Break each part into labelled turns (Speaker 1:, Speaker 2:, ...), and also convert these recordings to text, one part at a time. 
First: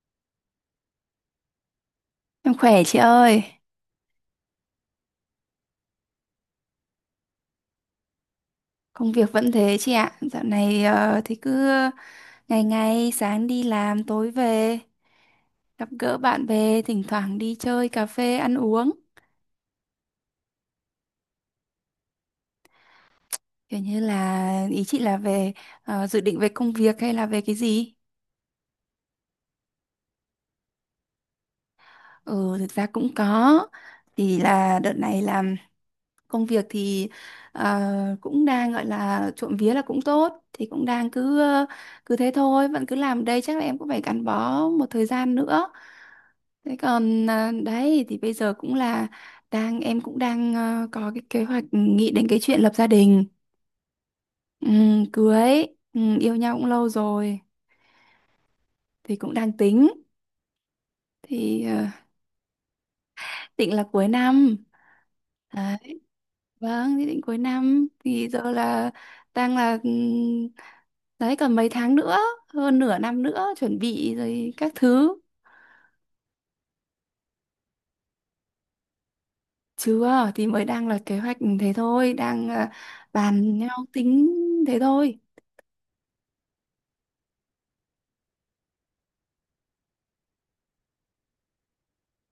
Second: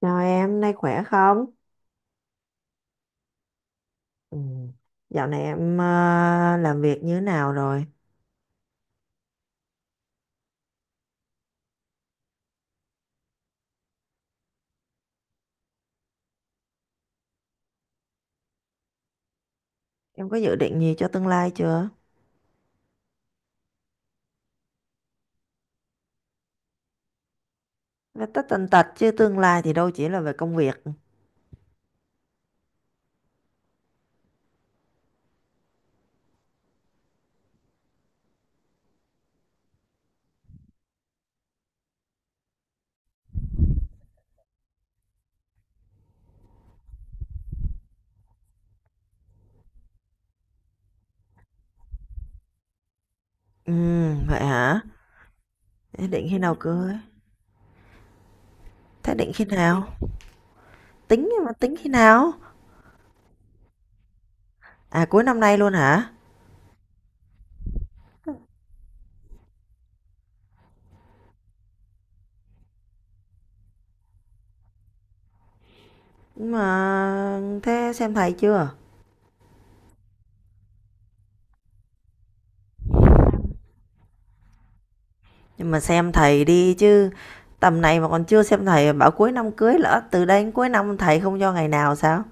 Speaker 1: Chào em, hôm nay khỏe không?
Speaker 2: Em khỏe chị ơi,
Speaker 1: Ừ. Dạo này em làm việc như thế nào rồi?
Speaker 2: công việc vẫn thế chị ạ. Dạo này thì cứ ngày ngày sáng đi làm tối về, gặp gỡ bạn bè, thỉnh thoảng đi chơi cà phê ăn uống.
Speaker 1: Em có dự định gì cho tương lai chưa?
Speaker 2: Kiểu như là ý chị là về dự định về công việc hay là về cái gì?
Speaker 1: Là tất tần tật chứ tương lai thì đâu chỉ là về công việc.
Speaker 2: Ừ, thực ra cũng có. Thì là đợt này làm công việc thì ờ, cũng đang gọi là trộm vía là cũng tốt, thì cũng đang cứ thế thôi, vẫn cứ làm đây chắc là em cũng phải gắn bó một thời gian nữa. Thế còn đấy thì bây giờ cũng là em cũng đang có cái kế hoạch nghĩ đến cái chuyện lập gia đình.
Speaker 1: Ừ, vậy hả?
Speaker 2: Cưới.
Speaker 1: Thế định
Speaker 2: Yêu
Speaker 1: khi
Speaker 2: nhau
Speaker 1: nào
Speaker 2: cũng lâu
Speaker 1: cưới?
Speaker 2: rồi
Speaker 1: Thế
Speaker 2: thì
Speaker 1: định
Speaker 2: cũng
Speaker 1: khi
Speaker 2: đang
Speaker 1: nào?
Speaker 2: tính
Speaker 1: Tính mà
Speaker 2: thì
Speaker 1: tính khi nào?
Speaker 2: định là cuối năm.
Speaker 1: À cuối năm nay luôn
Speaker 2: Đấy.
Speaker 1: hả?
Speaker 2: Vâng, thì định cuối năm thì giờ là đang là đấy còn mấy tháng nữa, hơn nửa năm nữa chuẩn bị rồi các thứ.
Speaker 1: Nhưng mà thế xem thầy chưa?
Speaker 2: Chưa thì mới đang là kế hoạch thế thôi, đang bàn nhau tính thế thôi.
Speaker 1: Nhưng mà xem thầy đi chứ, tầm này mà còn chưa xem thầy, bảo cuối năm cưới, lỡ từ đây đến cuối năm thầy không cho ngày nào sao?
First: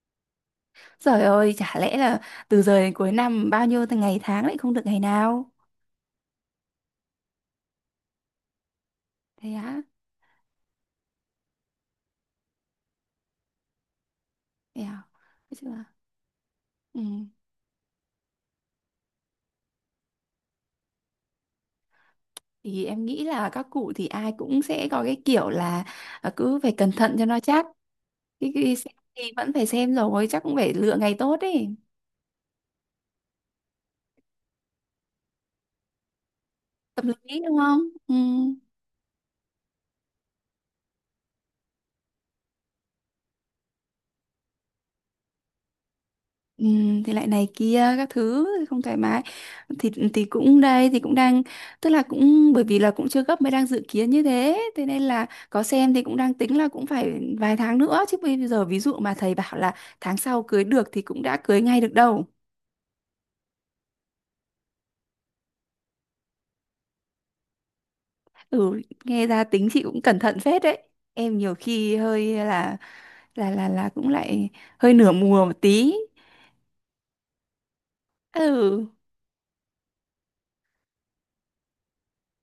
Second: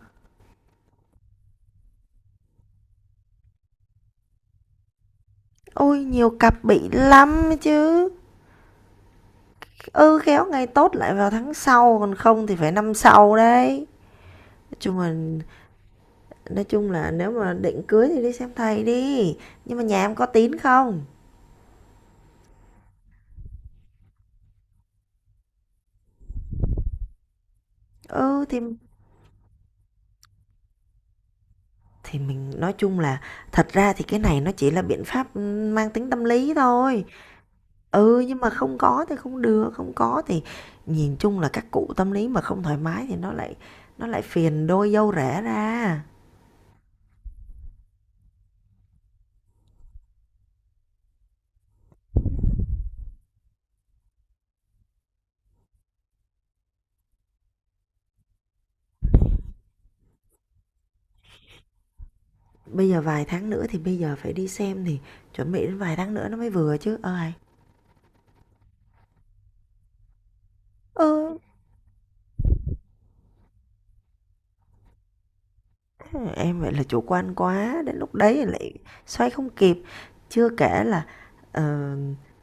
Speaker 2: Trời ơi, chả lẽ là từ giờ đến cuối năm bao nhiêu ngày tháng lại không được ngày nào?
Speaker 1: Ôi nhiều cặp bị lắm chứ.
Speaker 2: Thế á?
Speaker 1: Ừ, khéo ngày tốt lại vào tháng sau, còn không thì phải năm sau đấy. Nói
Speaker 2: Thế
Speaker 1: chung
Speaker 2: à?
Speaker 1: là
Speaker 2: Nói chung là,
Speaker 1: nói chung là
Speaker 2: ừ.
Speaker 1: nếu mà định cưới thì đi xem thầy đi, nhưng mà nhà em có tín không?
Speaker 2: Thì em nghĩ là các cụ thì ai cũng sẽ có cái kiểu là cứ phải cẩn thận cho nó chắc.
Speaker 1: Ừ,
Speaker 2: Cái,
Speaker 1: thì
Speaker 2: cái xem thì vẫn phải xem rồi, chắc cũng phải lựa ngày tốt ấy.
Speaker 1: thì mình nói chung là thật ra thì cái này nó chỉ là biện pháp, ừ, mang tính tâm lý thôi.
Speaker 2: Tâm lý đúng không? Ừ.
Speaker 1: Ừ, nhưng mà không có thì không được, không có thì nhìn chung là các cụ tâm lý mà không thoải mái thì nó lại phiền đôi dâu rẻ ra.
Speaker 2: Ừ, thì lại này kia các thứ không thoải mái thì cũng đây thì cũng đang tức là cũng bởi vì là cũng chưa gấp mới đang dự kiến như thế, thế nên là có xem thì cũng đang tính là cũng phải vài tháng nữa chứ bây giờ ví dụ mà thầy bảo là tháng sau cưới được thì cũng đã cưới ngay được đâu.
Speaker 1: Bây giờ vài tháng nữa thì bây giờ phải đi xem thì chuẩn bị đến vài tháng nữa nó mới vừa chứ. Ờ, Hầy.
Speaker 2: Ừ, nghe ra tính chị cũng cẩn thận phết đấy.
Speaker 1: Ừ,
Speaker 2: Em nhiều khi hơi là cũng lại hơi nửa mùa một tí.
Speaker 1: em vậy là chủ quan quá, đến lúc đấy lại
Speaker 2: Ừ,
Speaker 1: xoay không kịp. Chưa kể là, ờ,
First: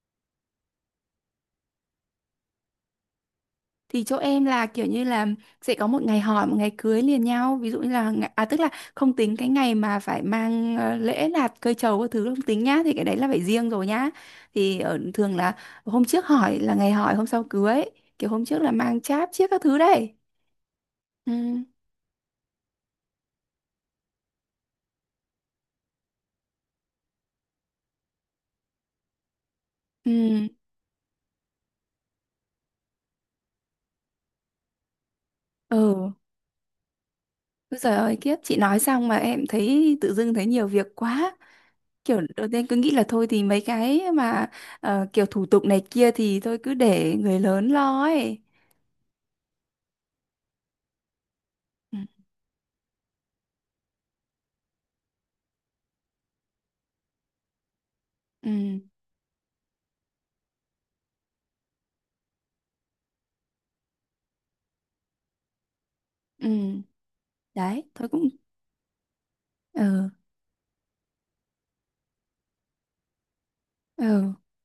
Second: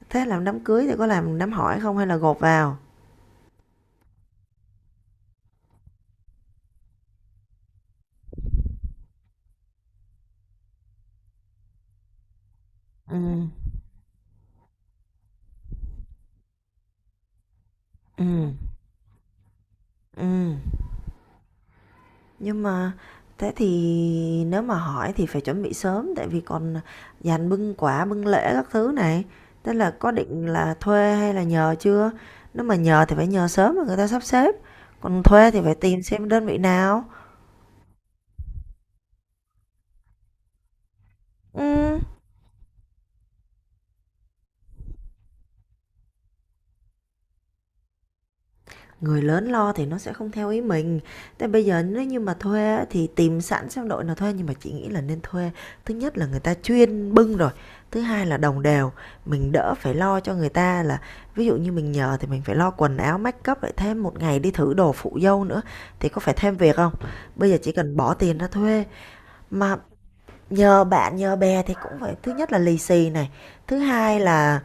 Speaker 1: thế làm đám cưới thì có làm đám hỏi không hay là gộp vào?
Speaker 2: thì chỗ em là kiểu như là sẽ có một ngày hỏi một ngày cưới liền nhau ví dụ như là tức là không tính cái ngày mà phải mang lễ lạt cây trầu các thứ không tính nhá thì cái đấy là phải
Speaker 1: Ừm,
Speaker 2: riêng rồi nhá. Thì ở thường là hôm trước hỏi là ngày hỏi hôm sau cưới, kiểu hôm
Speaker 1: ừm,
Speaker 2: trước là mang cháp chiếc các thứ đấy.
Speaker 1: ừm.
Speaker 2: Ừ.
Speaker 1: Nhưng mà thế thì nếu mà hỏi thì phải chuẩn bị sớm tại vì còn dàn bưng quả, bưng lễ các thứ này. Thế là có định
Speaker 2: Ừ.
Speaker 1: là thuê hay là nhờ chưa? Nếu mà nhờ thì phải nhờ sớm mà người ta sắp xếp. Còn thuê thì phải tìm
Speaker 2: Ừ.
Speaker 1: xem đơn vị nào.
Speaker 2: Ôi giời ơi kiếp, chị nói xong mà em thấy tự dưng thấy nhiều việc quá,
Speaker 1: Ừ.
Speaker 2: kiểu đầu tiên cứ nghĩ là thôi thì mấy cái mà kiểu thủ tục này kia thì thôi cứ để người lớn lo ấy.
Speaker 1: Người lớn lo thì nó sẽ không theo ý mình. Thế bây giờ
Speaker 2: Ừ.
Speaker 1: nếu như mà thuê thì tìm sẵn xem đội nào thuê, nhưng mà chị nghĩ là nên thuê. Thứ nhất là người ta chuyên bưng rồi, thứ hai là đồng
Speaker 2: Ừ.
Speaker 1: đều, mình đỡ phải lo cho người ta. Là ví dụ như mình nhờ thì mình phải lo quần áo, make up, lại thêm một ngày đi thử đồ phụ dâu nữa thì có phải thêm việc
Speaker 2: Ừ,
Speaker 1: không? Bây giờ chỉ
Speaker 2: đấy
Speaker 1: cần
Speaker 2: thôi
Speaker 1: bỏ
Speaker 2: cũng.
Speaker 1: tiền ra thuê mà.
Speaker 2: Ừ.
Speaker 1: Nhờ bạn nhờ bè thì cũng phải, thứ nhất là lì xì này, thứ hai
Speaker 2: Ừ.
Speaker 1: là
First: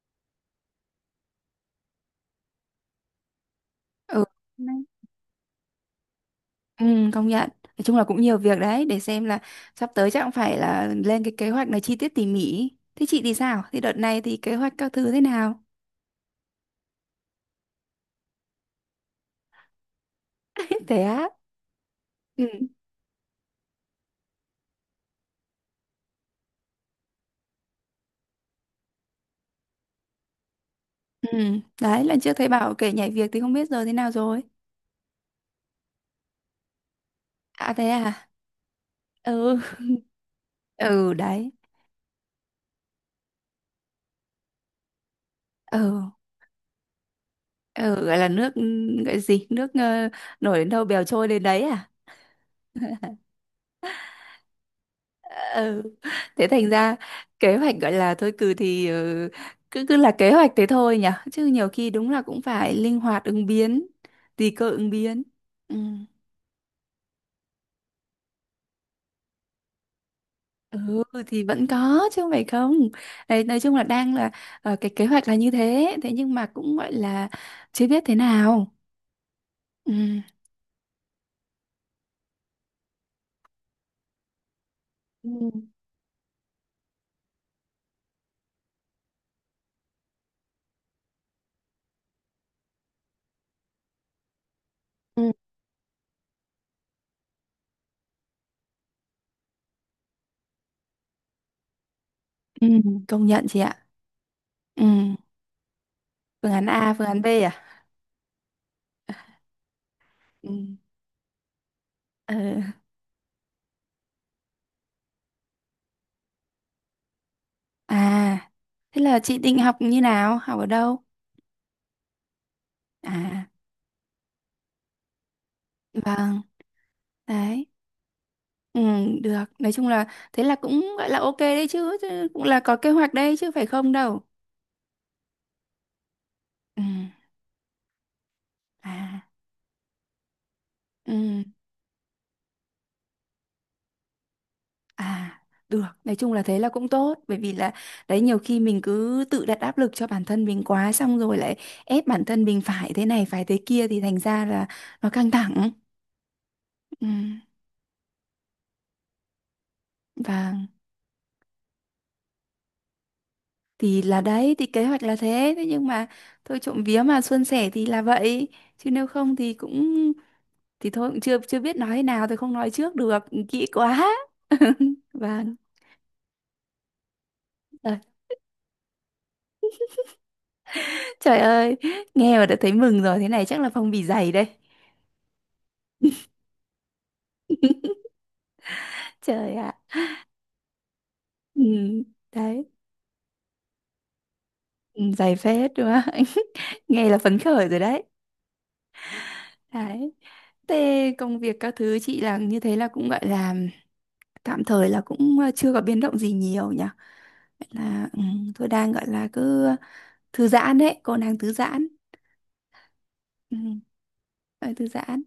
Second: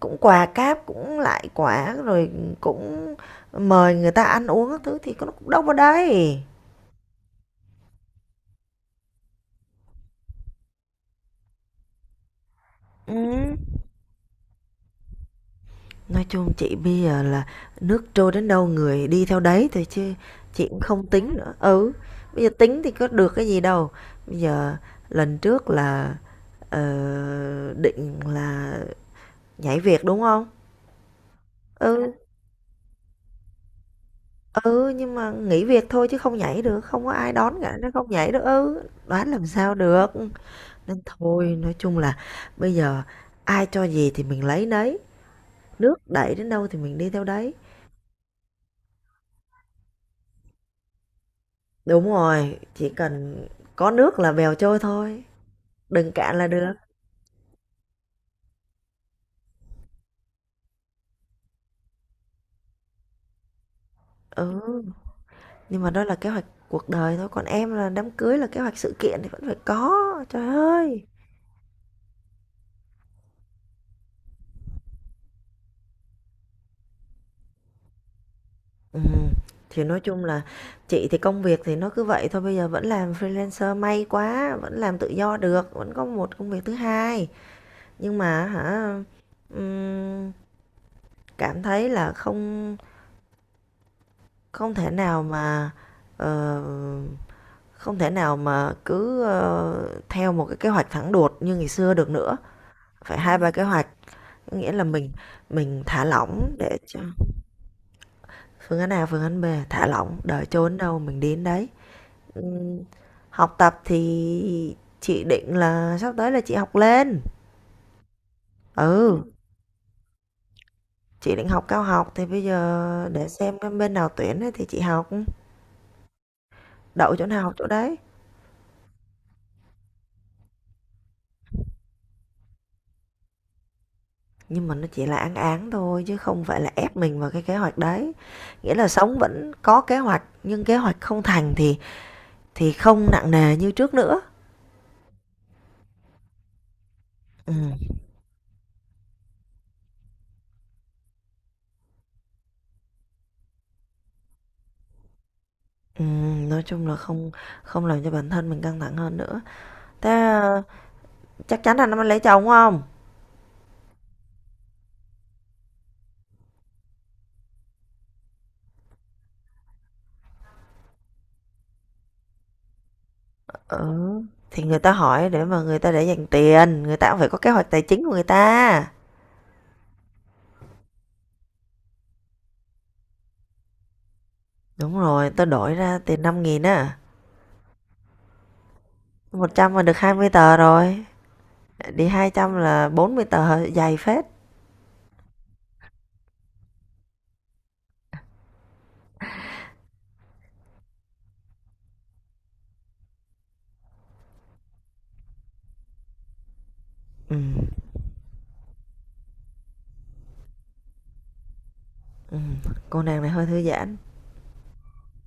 Speaker 1: cũng quà cáp, cũng lại quả, rồi cũng mời người ta
Speaker 2: Ừ.
Speaker 1: ăn uống các thứ thì có nó cũng đâu vào đây.
Speaker 2: Ừ, công nhận, nói chung là cũng nhiều việc đấy để xem là sắp tới chắc cũng phải là lên cái kế hoạch này chi tiết tỉ mỉ. Thế chị thì
Speaker 1: Ừm,
Speaker 2: sao, thì đợt này thì kế hoạch các thứ thế nào?
Speaker 1: nói chung chị bây giờ là nước trôi đến đâu người đi theo đấy thôi, chứ chị cũng
Speaker 2: Thế
Speaker 1: không
Speaker 2: á?
Speaker 1: tính nữa. Ừ, bây
Speaker 2: Ừ.
Speaker 1: giờ tính thì có được cái gì đâu. Bây giờ lần trước là, ờ, định là nhảy việc, đúng không?
Speaker 2: Ừ, đấy
Speaker 1: Ừ,
Speaker 2: lần trước thấy bảo kể nhảy việc thì không biết giờ thế nào rồi.
Speaker 1: Ừ, nhưng mà nghỉ việc thôi chứ không nhảy được, không có ai đón
Speaker 2: À,
Speaker 1: cả, nó
Speaker 2: thế
Speaker 1: không
Speaker 2: à?
Speaker 1: nhảy được. Ừ, đoán làm
Speaker 2: Ừ.
Speaker 1: sao được. Nên
Speaker 2: Ừ,
Speaker 1: thôi,
Speaker 2: đấy.
Speaker 1: nói chung là bây giờ ai cho gì thì mình lấy nấy, nước
Speaker 2: Ừ.
Speaker 1: đẩy đến đâu thì mình đi theo đấy.
Speaker 2: Ừ, gọi là nước, gọi gì nước, nổi đến đâu bèo trôi đến đấy à?
Speaker 1: Đúng rồi, chỉ cần có nước là bèo trôi thôi,
Speaker 2: Ừ,
Speaker 1: đừng cạn là
Speaker 2: thế thành
Speaker 1: được.
Speaker 2: ra kế hoạch gọi là thôi cừ thì cứ cứ là kế hoạch thế thôi nhỉ, chứ nhiều khi đúng là cũng phải linh hoạt ứng biến, tùy cơ
Speaker 1: Ừ,
Speaker 2: ứng biến. Ừ.
Speaker 1: nhưng mà đó là kế hoạch cuộc đời thôi, còn em là đám cưới là kế hoạch sự kiện thì vẫn phải có. Trời
Speaker 2: Ừ,
Speaker 1: ơi.
Speaker 2: thì vẫn có chứ không phải không, đấy nói chung là đang là cái kế hoạch là như thế, thế nhưng mà cũng gọi là chưa biết thế nào.
Speaker 1: Ừm, thì nói
Speaker 2: Ừ.
Speaker 1: chung là chị thì công việc thì nó cứ vậy thôi, bây giờ vẫn làm freelancer may quá, vẫn làm tự
Speaker 2: Ừ.
Speaker 1: do được, vẫn có một công việc thứ hai. Nhưng mà hả, ừm, cảm thấy là không không thể nào
Speaker 2: Ừ.
Speaker 1: mà ờ, không thể nào mà cứ theo một cái kế hoạch thẳng đuột như ngày xưa được nữa.
Speaker 2: Ừ,
Speaker 1: Phải
Speaker 2: công
Speaker 1: hai
Speaker 2: nhận
Speaker 1: ba
Speaker 2: chị
Speaker 1: kế
Speaker 2: ạ.
Speaker 1: hoạch, nghĩa là
Speaker 2: Ừ.
Speaker 1: mình thả
Speaker 2: Phương
Speaker 1: lỏng
Speaker 2: án
Speaker 1: để
Speaker 2: A,
Speaker 1: cho.
Speaker 2: phương án B à?
Speaker 1: Phương án A, phương án B, thả lỏng, đời
Speaker 2: Ừ.
Speaker 1: trốn đâu mình đến đấy.
Speaker 2: Ờ.
Speaker 1: Ừm, Học tập thì chị định là sắp tới là chị học lên.
Speaker 2: À,
Speaker 1: Ừ,
Speaker 2: thế là
Speaker 1: Ừ.
Speaker 2: chị định học như nào? Học ở đâu?
Speaker 1: Chị định học cao học thì bây giờ để
Speaker 2: À,
Speaker 1: xem cái bên nào tuyển ấy thì chị học,
Speaker 2: vâng,
Speaker 1: đậu chỗ nào học chỗ
Speaker 2: đấy.
Speaker 1: đấy.
Speaker 2: Ừ, được. Nói chung là thế là cũng gọi là ok đấy chứ, chứ cũng là có kế hoạch đấy chứ phải không đâu.
Speaker 1: Nhưng mà nó chỉ là án án thôi chứ không phải là
Speaker 2: Ừ,
Speaker 1: ép mình vào cái kế hoạch đấy. Nghĩa là sống
Speaker 2: à,
Speaker 1: vẫn có kế hoạch nhưng kế hoạch không
Speaker 2: ừ,
Speaker 1: thành thì không nặng nề như trước nữa.
Speaker 2: à, được. Nói chung là thế là cũng tốt bởi vì
Speaker 1: Ừ.
Speaker 2: là đấy nhiều khi mình cứ tự đặt áp lực cho bản thân mình quá xong rồi lại ép bản thân mình phải thế này phải thế kia thì thành ra là nó căng thẳng.
Speaker 1: Ừ, nói chung là
Speaker 2: Ừ.
Speaker 1: không không làm cho bản thân mình căng thẳng hơn nữa. Thế
Speaker 2: Vâng,
Speaker 1: chắc chắn anh nó mới lấy chồng không?
Speaker 2: thì là đấy thì kế hoạch là thế, thế nhưng mà thôi trộm vía mà suôn sẻ thì là vậy, chứ nếu không thì cũng thì thôi cũng chưa chưa biết nói thế nào thì không nói trước được kỹ
Speaker 1: Ừ,
Speaker 2: quá.
Speaker 1: thì người ta hỏi để
Speaker 2: Vâng.
Speaker 1: mà người ta để dành tiền, người ta cũng phải có kế hoạch tài
Speaker 2: Ờ,
Speaker 1: chính của người ta.
Speaker 2: trời ơi, nghe mà đã thấy mừng rồi, thế này chắc là phong bì dày đây.
Speaker 1: Đúng rồi, tôi đổi ra tiền 5.000 á. một
Speaker 2: Trời ạ.
Speaker 1: trăm mà được 20 tờ rồi.
Speaker 2: Ừ,
Speaker 1: Đi 200
Speaker 2: đấy.
Speaker 1: là 40 tờ, dày phết.
Speaker 2: Ừ, dày phết đúng không? Nghe là phấn khởi rồi đấy. Đấy, thế công việc các thứ chị là như thế là cũng gọi là tạm thời là cũng chưa có biến động gì nhiều nhỉ.
Speaker 1: Ừ.
Speaker 2: Vậy là tôi đang gọi là cứ thư giãn đấy, cô đang thư giãn.
Speaker 1: Ừ, cô nàng này hơi
Speaker 2: ừ,
Speaker 1: thư giãn.
Speaker 2: ờ, Thư giãn.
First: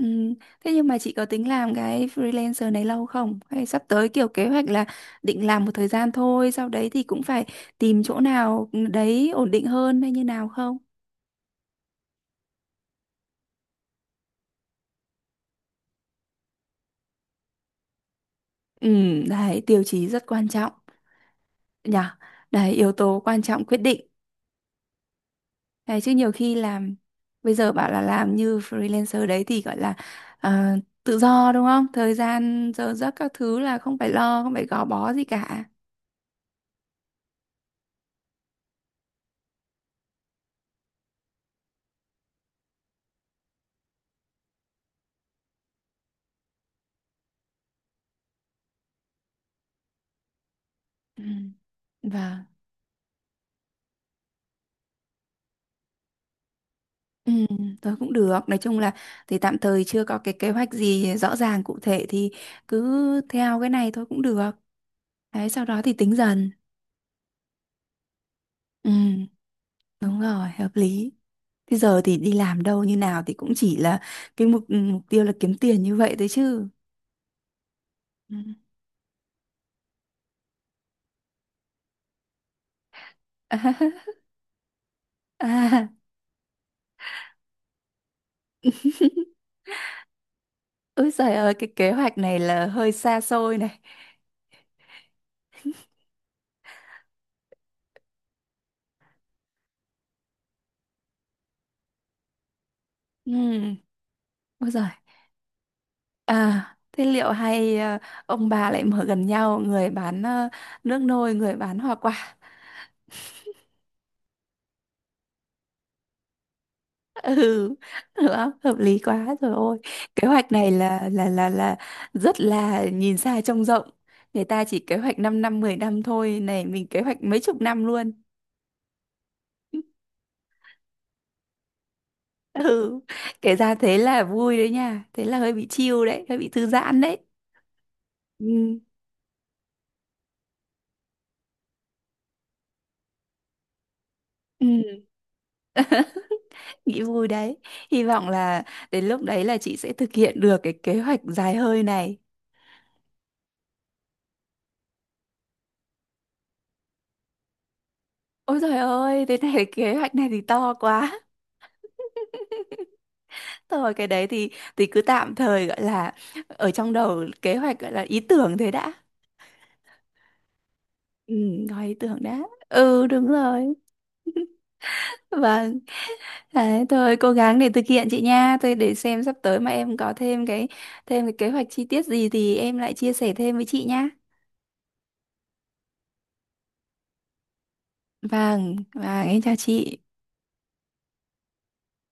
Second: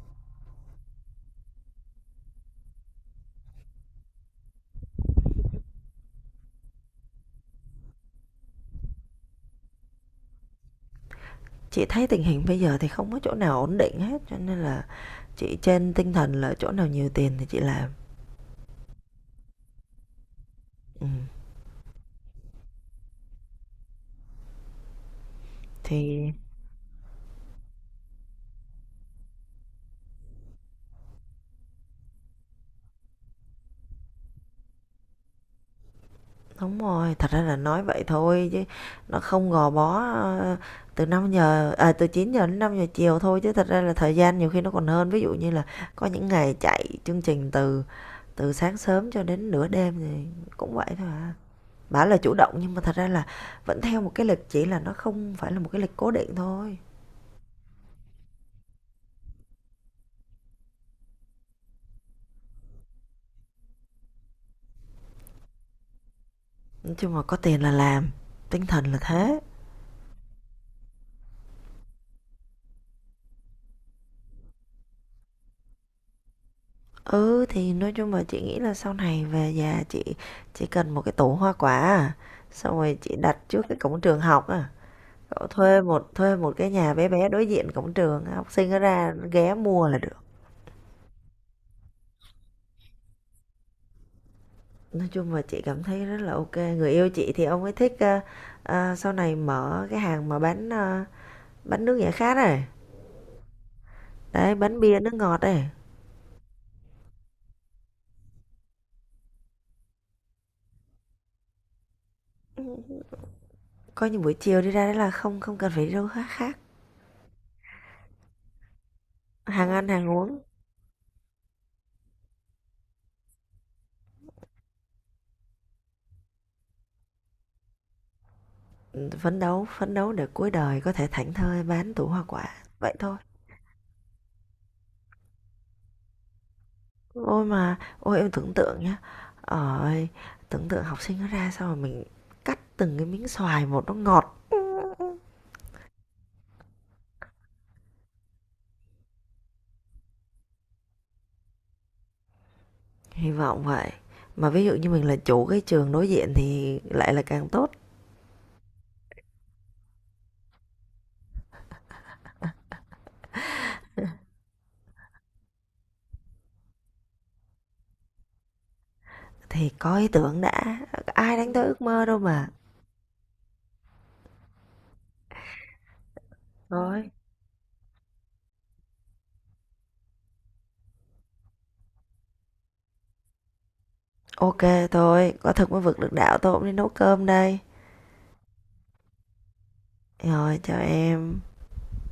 Speaker 2: Ừ. Thế nhưng mà chị có tính làm cái freelancer này lâu không? Hay sắp tới kiểu kế hoạch là định làm một thời gian thôi, sau đấy thì cũng phải tìm chỗ nào đấy ổn định hơn hay như nào không?
Speaker 1: Chị thấy tình hình bây giờ thì không có chỗ nào ổn định hết, cho nên là chị trên tinh thần là chỗ nào nhiều tiền thì chị làm.
Speaker 2: Ừ, đấy, tiêu chí rất quan trọng
Speaker 1: Ừ.
Speaker 2: nhỉ. Đấy, yếu tố quan trọng quyết định. Đấy, chứ nhiều
Speaker 1: Thì
Speaker 2: khi làm bây giờ bảo là làm như freelancer đấy thì gọi là ờ, tự do đúng không? Thời gian giờ giấc các thứ là không phải lo, không phải gò bó gì cả.
Speaker 1: đúng rồi, thật ra là nói vậy thôi chứ nó không gò bó, từ 5 giờ à, từ 9 giờ đến 5 giờ chiều thôi, chứ thật ra là thời gian nhiều khi nó còn hơn. Ví dụ như là có những ngày chạy chương trình từ từ sáng sớm cho đến nửa đêm thì cũng vậy thôi
Speaker 2: Ừ.
Speaker 1: à. Bảo là chủ
Speaker 2: Vâng.
Speaker 1: động nhưng mà thật ra là vẫn theo một cái lịch, chỉ là nó không phải là một cái lịch cố định thôi.
Speaker 2: Ừ, thôi cũng được. Nói chung là thì tạm thời chưa có cái kế hoạch gì rõ ràng cụ thể thì cứ theo cái này thôi cũng được. Đấy, sau đó thì tính dần.
Speaker 1: Nói chung là có tiền là làm, tinh thần
Speaker 2: Ừ,
Speaker 1: là thế.
Speaker 2: đúng rồi, hợp lý. Thế giờ thì đi làm đâu như nào thì cũng chỉ là cái mục tiêu là kiếm tiền như vậy thôi chứ.
Speaker 1: Ừ, thì nói chung là
Speaker 2: Ừ.
Speaker 1: chị nghĩ là sau này về nhà chị chỉ cần một cái tủ hoa quả à, xong rồi chị đặt trước cái cổng trường học à.
Speaker 2: À,
Speaker 1: Cậu thuê
Speaker 2: à.
Speaker 1: một thuê một cái nhà bé bé đối diện cổng trường, học sinh nó ra ghé mua là được.
Speaker 2: Ôi trời ơi, cái kế hoạch này là hơi xa xôi này.
Speaker 1: Nói chung là chị cảm thấy rất là ok. Người yêu chị thì ông ấy thích sau này mở cái hàng mà bán bánh nước giải khát này.
Speaker 2: Ừ,
Speaker 1: Đấy,
Speaker 2: ôi
Speaker 1: bánh
Speaker 2: giời.
Speaker 1: bia nước ngọt này.
Speaker 2: À, thế liệu hay ông bà lại mở gần nhau, người bán nước nôi, người bán hoa quả.
Speaker 1: Coi như buổi chiều đi ra đấy là không không cần phải đi đâu khác khác.
Speaker 2: Ừ, được không? Hợp lý quá rồi
Speaker 1: Hàng
Speaker 2: ôi.
Speaker 1: ăn hàng
Speaker 2: Kế
Speaker 1: uống
Speaker 2: hoạch này là rất là nhìn xa trông rộng. Người ta chỉ kế hoạch 5 năm, 10 năm thôi, này mình kế hoạch mấy chục năm luôn.
Speaker 1: phấn đấu để cuối đời có thể thảnh thơi bán tủ hoa quả vậy
Speaker 2: Ừ,
Speaker 1: thôi.
Speaker 2: kể ra thế là vui đấy nha, thế là hơi bị chill đấy, hơi bị thư giãn đấy.
Speaker 1: Ôi mà ôi em tưởng
Speaker 2: Ừ.
Speaker 1: tượng nhá. Ơi, tưởng tượng học sinh nó ra sao mà mình cắt từng cái miếng xoài một, nó ngọt.
Speaker 2: Ừ. Nghĩ vui đấy. Hy vọng là đến lúc đấy là chị sẽ thực hiện được cái kế hoạch dài hơi này.
Speaker 1: Hy vọng vậy. Mà ví dụ như mình là chủ cái trường đối diện thì lại là càng tốt.
Speaker 2: Ôi trời ơi, thế này cái kế hoạch này thì to quá. Thôi cái đấy thì cứ tạm thời gọi là ở trong đầu kế hoạch gọi là ý tưởng thế đã.
Speaker 1: Thì có ý tưởng đã,
Speaker 2: Ừ,
Speaker 1: ai đánh tới ước
Speaker 2: gọi ý
Speaker 1: mơ
Speaker 2: tưởng
Speaker 1: đâu
Speaker 2: đã.
Speaker 1: mà.
Speaker 2: Ừ, đúng rồi. Vâng, đấy,
Speaker 1: Thôi,
Speaker 2: thôi cố gắng để thực hiện chị nha. Tôi để xem sắp tới mà em có thêm cái kế hoạch chi tiết gì thì em lại chia sẻ thêm với chị nha.
Speaker 1: ok. Thôi, có thực mới vực được đạo, tôi cũng đi nấu cơm đây.
Speaker 2: Vâng, vâng, em chào chị.
Speaker 1: Rồi, chào em.